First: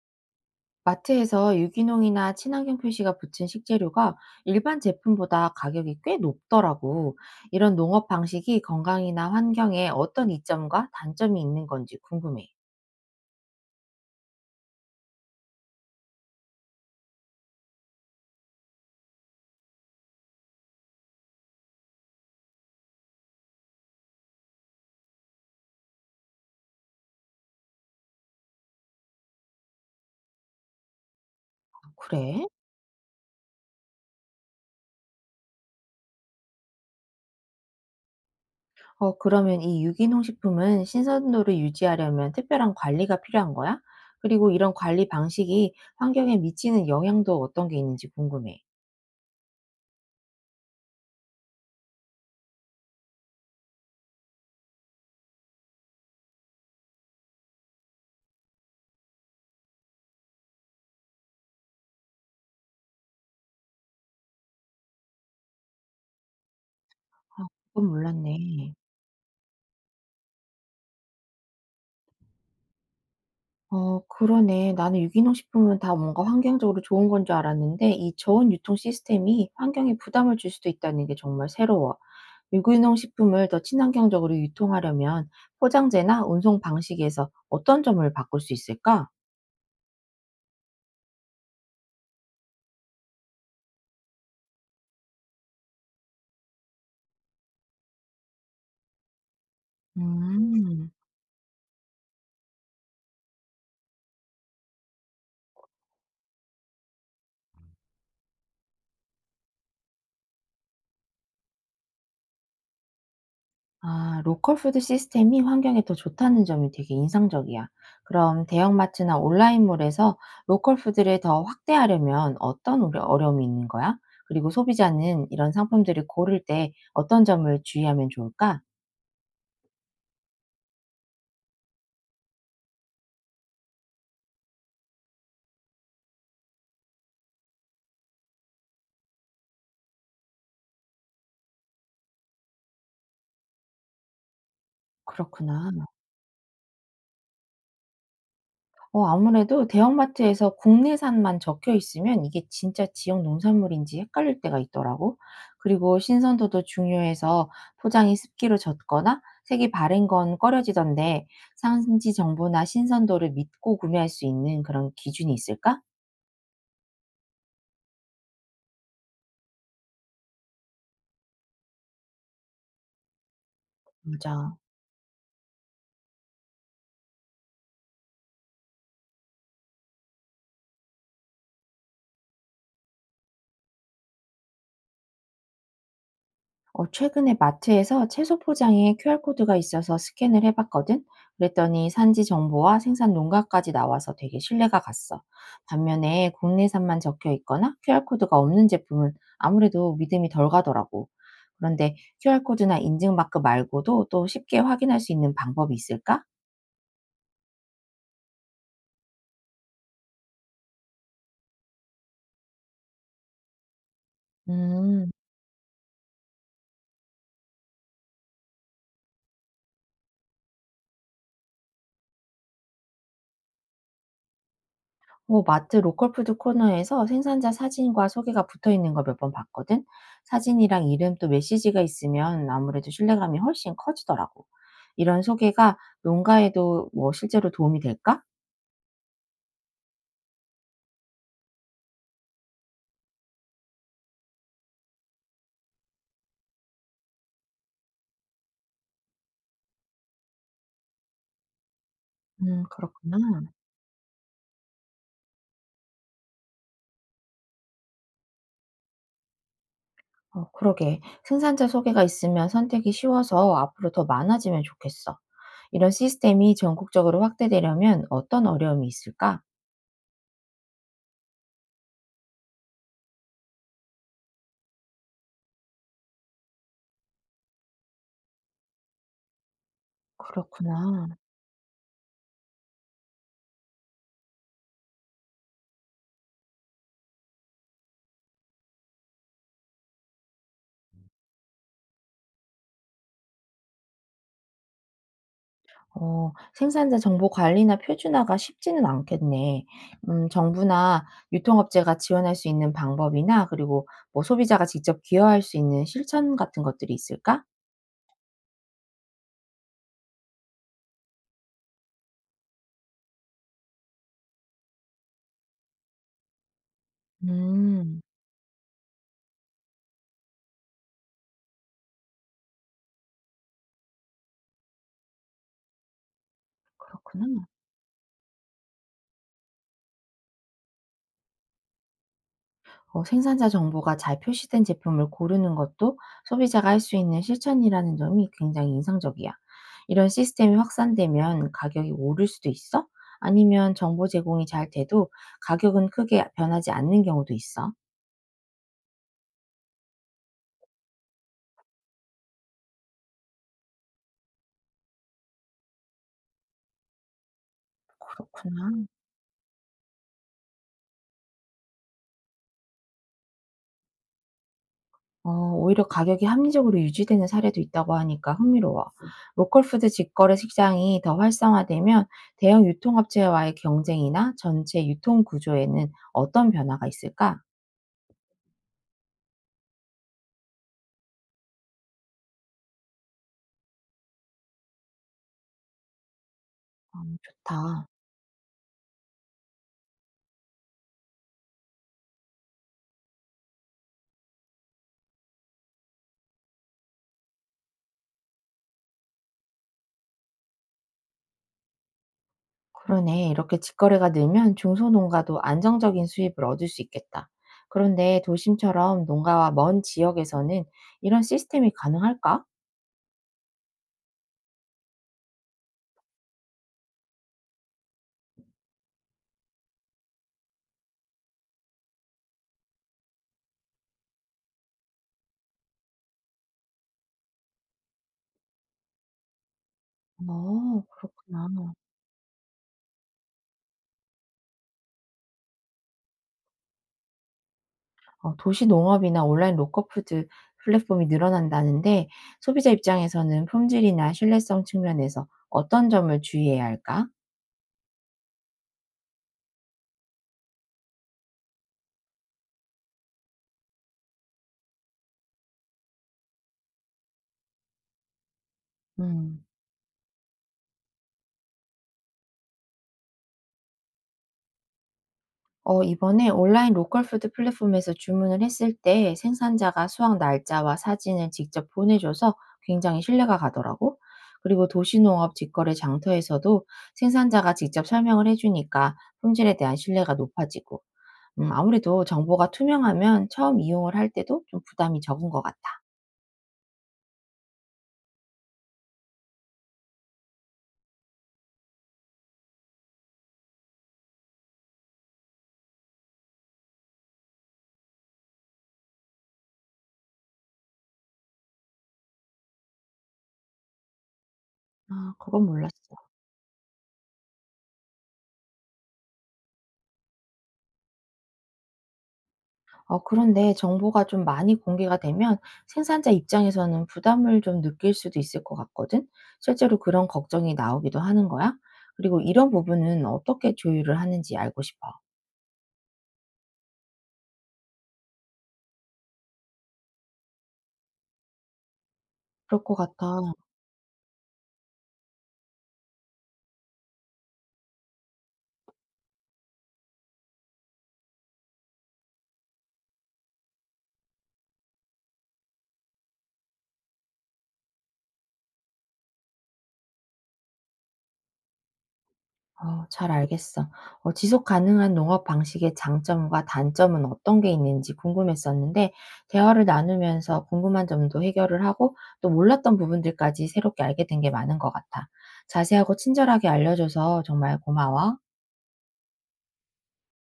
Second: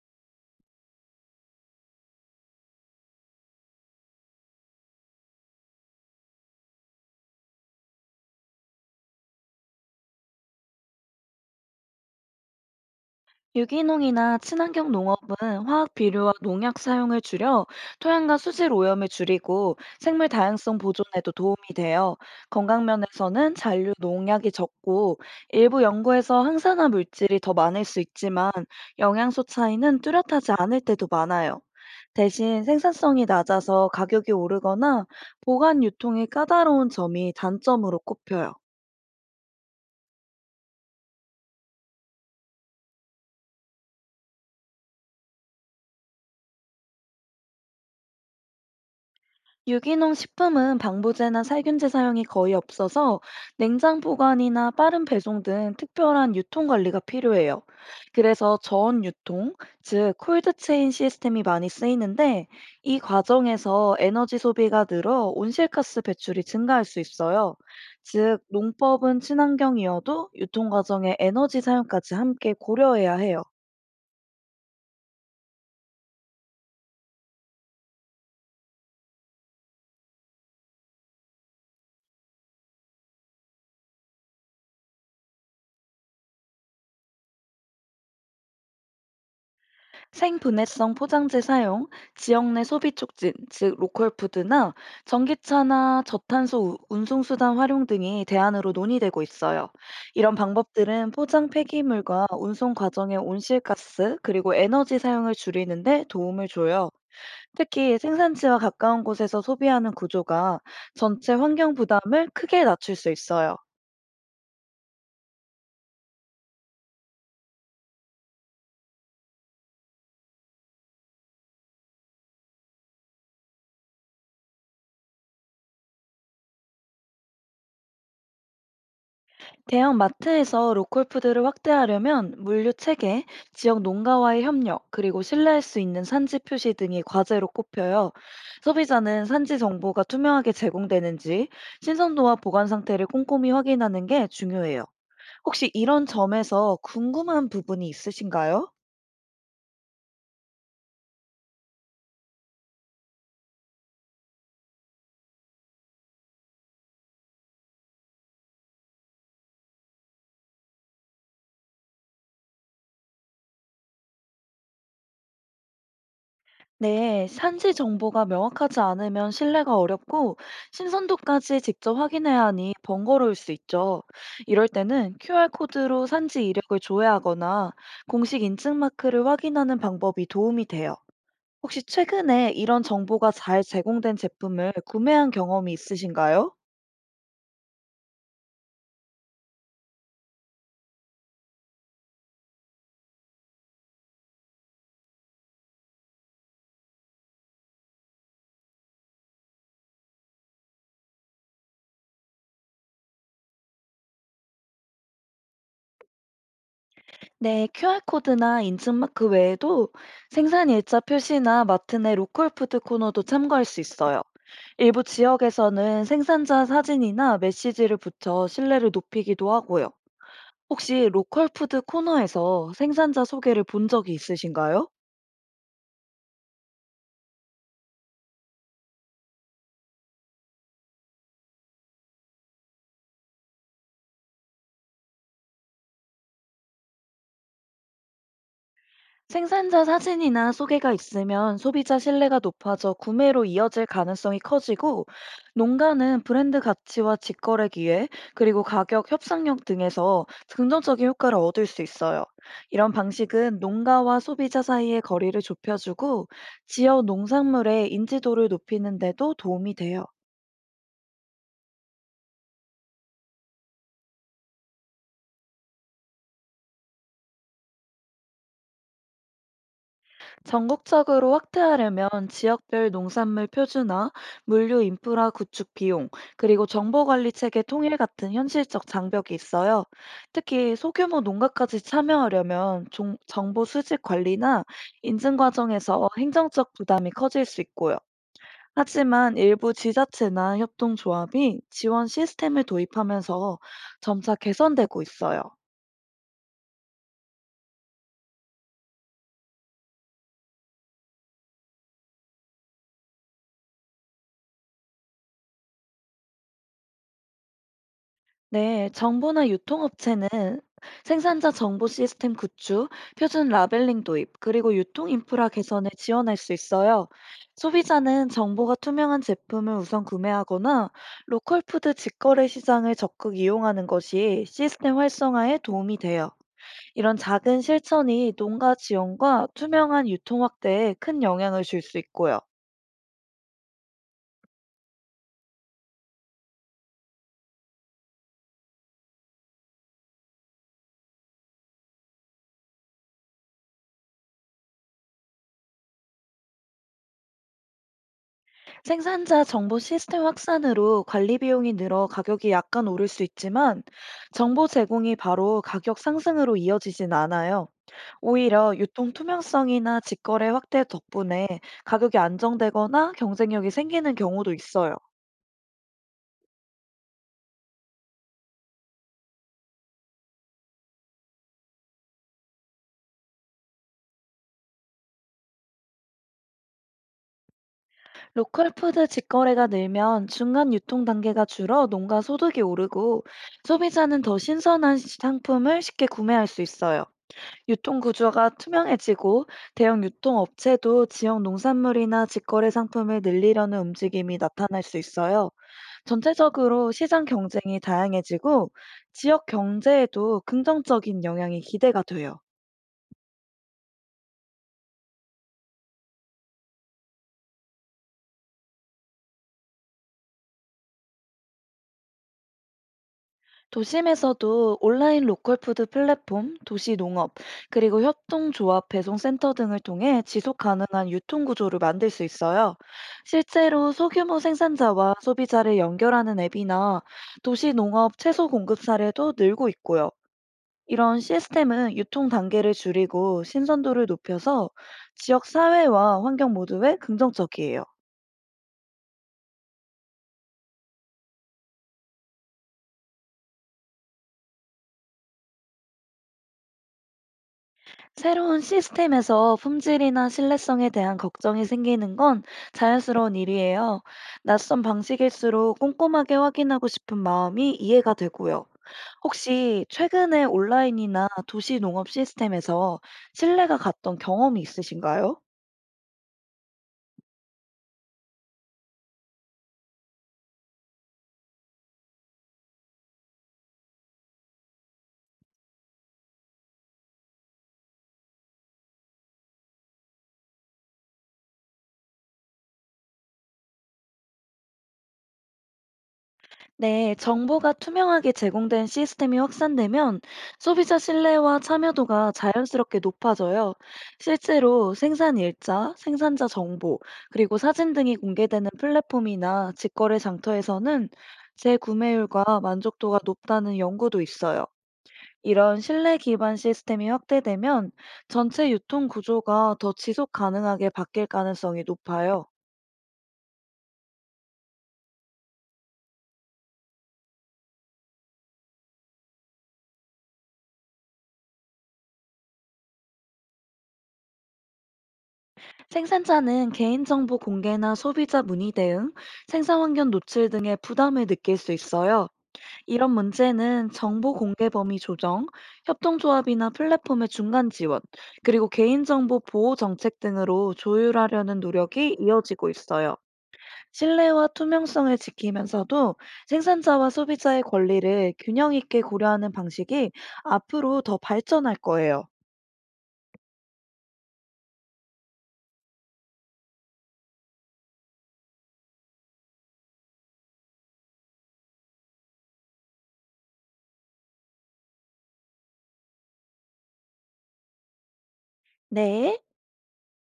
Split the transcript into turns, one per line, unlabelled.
마트에서 유기농이나 친환경 표시가 붙은 식재료가 일반 제품보다 가격이 꽤 높더라고. 이런 농업 방식이 건강이나 환경에 어떤 이점과 단점이 있는 건지 궁금해.
유기농이나 친환경 농업은 화학 비료와 농약 사용을 줄여 토양과 수질 오염을 줄이고 생물 다양성 보존에도 도움이 돼요. 건강 면에서는 잔류 농약이 적고 일부 연구에서 항산화 물질이 더 많을 수 있지만 영양소 차이는 뚜렷하지 않을 때도 많아요.
아, 그래?
대신 생산성이 낮아서 가격이 오르거나 보관 유통이 까다로운 점이 단점으로 꼽혀요.
어, 그러면 이 유기농 식품은 신선도를 유지하려면 특별한 관리가 필요한 거야? 그리고 이런 관리 방식이 환경에 미치는 영향도 어떤 게 있는지 궁금해.
유기농 식품은 방부제나 살균제 사용이 거의 없어서 냉장 보관이나 빠른 배송 등 특별한 유통 관리가 필요해요. 그래서 저온 유통, 즉 콜드체인 시스템이 많이 쓰이는데 이 과정에서 에너지 소비가 늘어 온실가스 배출이 증가할 수 있어요.
그건 몰랐네.
즉 농법은 친환경이어도 유통 과정의 에너지 사용까지 함께 고려해야 해요.
어, 그러네. 나는 유기농 식품은 다 뭔가 환경적으로 좋은 건 줄 알았는데 이 저온 유통 시스템이 환경에 부담을 줄 수도 있다는 게 정말 새로워. 유기농 식품을 더 친환경적으로 유통하려면 포장재나 운송 방식에서 어떤 점을 바꿀 수 있을까?
생분해성 포장재 사용, 지역 내 소비 촉진, 즉 로컬 푸드나 전기차나 저탄소 운송수단 활용 등이 대안으로 논의되고 있어요. 이런
음.
방법들은 포장 폐기물과 운송 과정의 온실가스 그리고 에너지 사용을 줄이는데 도움을 줘요. 특히 생산지와 가까운 곳에서 소비하는 구조가 전체 환경 부담을 크게 낮출 수 있어요.
아, 로컬 푸드 시스템이 환경에 더 좋다는 점이 되게 인상적이야. 그럼 대형마트나 온라인몰에서 로컬 푸드를 더 확대하려면 어려움이 있는 거야? 그리고 소비자는 이런 상품들을 고를 때 어떤 점을 주의하면 좋을까?
대형 마트에서 로컬 푸드를 확대하려면 물류 체계, 지역 농가와의 협력, 그리고 신뢰할 수 있는 산지 표시 등이 과제로 꼽혀요. 소비자는 산지 정보가 투명하게 제공되는지, 신선도와 보관 상태를 꼼꼼히 확인하는 게 중요해요. 혹시
그렇구나.
이런 점에서 궁금한 부분이 있으신가요?
어, 아무래도 대형마트에서 국내산만 적혀 있으면 이게 진짜 지역 농산물인지 헷갈릴 때가 있더라고. 그리고 신선도도 중요해서 포장이 습기로 젖거나 색이 바른 건 꺼려지던데 산지 정보나 신선도를 믿고 구매할 수 있는 그런 기준이 있을까?
네, 산지 정보가 명확하지 않으면 신뢰가 어렵고 신선도까지 직접 확인해야 하니 번거로울 수 있죠.
맞아.
이럴 때는 QR코드로 산지 이력을 조회하거나 공식 인증 마크를 확인하는 방법이 도움이 돼요. 혹시 최근에 이런 정보가 잘 제공된 제품을 구매한 경험이 있으신가요?
어, 최근에 마트에서 채소 포장에 QR코드가 있어서 스캔을 해봤거든? 그랬더니 산지 정보와 생산 농가까지 나와서 되게 신뢰가 갔어. 반면에 국내산만 적혀 있거나 QR코드가 없는 제품은 아무래도 믿음이 덜 가더라고. 그런데 QR코드나 인증마크 말고도 또 쉽게 확인할 수 있는 방법이 있을까?
네, QR코드나 인증마크 외에도 생산 일자 표시나 마트 내 로컬 푸드 코너도 참고할 수 있어요. 일부
음.
지역에서는 생산자 사진이나 메시지를 붙여 신뢰를 높이기도 하고요. 혹시 로컬 푸드 코너에서 생산자 소개를 본 적이 있으신가요?
어, 마트 로컬 푸드 코너에서 생산자 사진과 소개가 붙어 있는 걸 몇 번 봤거든. 사진이랑 이름 또 메시지가 있으면 아무래도 신뢰감이 훨씬 커지더라고. 이런 소개가 농가에도 뭐 실제로 도움이 될까?
생산자 사진이나 소개가 있으면 소비자 신뢰가 높아져 구매로 이어질 가능성이 커지고 농가는 브랜드 가치와 직거래 기회 그리고 가격 협상력 등에서 긍정적인 효과를 얻을 수 있어요. 이런
그렇구나.
방식은 농가와 소비자 사이의 거리를 좁혀주고 지역 농산물의 인지도를 높이는 데도 도움이 돼요.
어, 그러게. 생산자 소개가 있으면 선택이 쉬워서 앞으로 더 많아지면 좋겠어. 이런 시스템이 전국적으로 확대되려면 어떤 어려움이 있을까?
전국적으로 확대하려면 지역별 농산물 표준화, 물류 인프라 구축 비용, 그리고 정보 관리 체계 통일 같은 현실적 장벽이 있어요. 특히
그렇구나.
소규모 농가까지 참여하려면 정보 수집 관리나 인증 과정에서 행정적 부담이 커질 수 있고요. 하지만 일부 지자체나 협동조합이 지원 시스템을 도입하면서 점차 개선되고 있어요.
어, 생산자 정보 관리나 표준화가 쉽지는 않겠네. 정부나 유통업체가 지원할 수 있는 방법이나 그리고 뭐 소비자가 직접 기여할 수 있는 실천 같은 것들이 있을까?
네, 정부나 유통업체는 생산자 정보 시스템 구축, 표준 라벨링 도입, 그리고 유통 인프라 개선을 지원할 수 있어요.
음,
소비자는 정보가 투명한 제품을 우선 구매하거나 로컬 푸드 직거래 시장을 적극 이용하는 것이 시스템 활성화에 도움이 돼요. 이런
그렇구나.
작은 실천이 농가 지원과 투명한 유통 확대에 큰 영향을 줄 수 있고요.
어, 생산자 정보가 잘 표시된 제품을 고르는 것도 소비자가 할 수 있는 실천이라는 점이 굉장히 인상적이야. 이런 시스템이 확산되면 가격이 오를 수도 있어? 아니면 정보 제공이 잘 돼도 가격은 크게 변하지 않는 경우도 있어?
생산자 정보 시스템 확산으로 관리 비용이 늘어 가격이 약간 오를 수 있지만 정보 제공이 바로 가격 상승으로 이어지진 않아요. 오히려
그렇구나.
유통 투명성이나 직거래 확대 덕분에 가격이 안정되거나 경쟁력이 생기는 경우도 있어요.
어, 오히려 가격이 합리적으로 유지되는 사례도 있다고 하니까 흥미로워. 로컬 푸드 직거래 시장이 더 활성화되면 대형 유통업체와의 경쟁이나 전체 유통 구조에는 어떤 변화가 있을까?
로컬푸드 직거래가 늘면 중간 유통 단계가 줄어 농가 소득이 오르고 소비자는 더 신선한 상품을 쉽게 구매할 수 있어요.
음, 좋다.
유통 구조가 투명해지고 대형 유통업체도 지역 농산물이나 직거래 상품을 늘리려는 움직임이 나타날 수 있어요. 전체적으로 시장 경쟁이 다양해지고 지역 경제에도 긍정적인 영향이 기대가 돼요.
그러네. 이렇게 직거래가 늘면 중소농가도 안정적인 수입을 얻을 수 있겠다. 그런데 도심처럼 농가와 먼 지역에서는 이런 시스템이 가능할까?
도심에서도 온라인 로컬푸드 플랫폼, 도시농업, 그리고 협동조합 배송센터 등을 통해 지속 가능한 유통구조를 만들 수 있어요. 실제로 소규모 생산자와 소비자를 연결하는 앱이나 도시농업 채소 공급 사례도 늘고 있고요.
어,
이런
그렇구나.
시스템은 유통 단계를 줄이고 신선도를 높여서 지역 사회와 환경 모두에 긍정적이에요.
어, 도시 농업이나 온라인 로컬푸드 플랫폼이 늘어난다는데 소비자 입장에서는 품질이나 신뢰성 측면에서 어떤 점을 주의해야 할까?
새로운 시스템에서 품질이나 신뢰성에 대한 걱정이 생기는 건 자연스러운 일이에요. 낯선 방식일수록 꼼꼼하게 확인하고 싶은 마음이 이해가 되고요.
음.
혹시 최근에 온라인이나 도시 농업 시스템에서 신뢰가 갔던 경험이 있으신가요?
어, 이번에 온라인 로컬푸드 플랫폼에서 주문을 했을 때 생산자가 수확 날짜와 사진을 직접 보내줘서 굉장히 신뢰가 가더라고. 그리고 도시농업 직거래 장터에서도 생산자가 직접 설명을 해주니까 품질에 대한 신뢰가 높아지고, 음, 아무래도 정보가 투명하면 처음 이용을 할 때도 좀 부담이 적은 것 같아.
네, 정보가 투명하게 제공된 시스템이 확산되면 소비자 신뢰와 참여도가 자연스럽게 높아져요. 실제로 생산 일자, 생산자 정보, 그리고 사진 등이 공개되는 플랫폼이나 직거래 장터에서는 재구매율과 만족도가 높다는 연구도 있어요.
아, 그건 몰랐어.
이런 신뢰 기반 시스템이 확대되면 전체 유통 구조가 더 지속 가능하게 바뀔 가능성이 높아요.
어, 그런데 정보가 좀 많이 공개가 되면 생산자 입장에서는 부담을 좀 느낄 수도 있을 것 같거든. 실제로 그런 걱정이 나오기도 하는 거야? 그리고 이런 부분은 어떻게 조율을 하는지 알고 싶어.
생산자는 개인정보 공개나 소비자 문의 대응, 생산 환경 노출 등의 부담을 느낄 수 있어요.
그럴 것
이런
같아.
문제는 정보 공개 범위 조정, 협동조합이나 플랫폼의 중간 지원, 그리고 개인정보 보호 정책 등으로 조율하려는 노력이 이어지고 있어요. 신뢰와 투명성을 지키면서도 생산자와 소비자의 권리를 균형 있게 고려하는 방식이 앞으로 더 발전할 거예요.
어, 잘 알겠어. 어, 지속 가능한 농업 방식의 장점과 단점은 어떤 게 있는지 궁금했었는데 대화를 나누면서 궁금한 점도 해결을 하고 또 몰랐던 부분들까지 새롭게 알게 된 게 많은 것 같아. 자세하고 친절하게 알려줘서 정말 고마워.
네.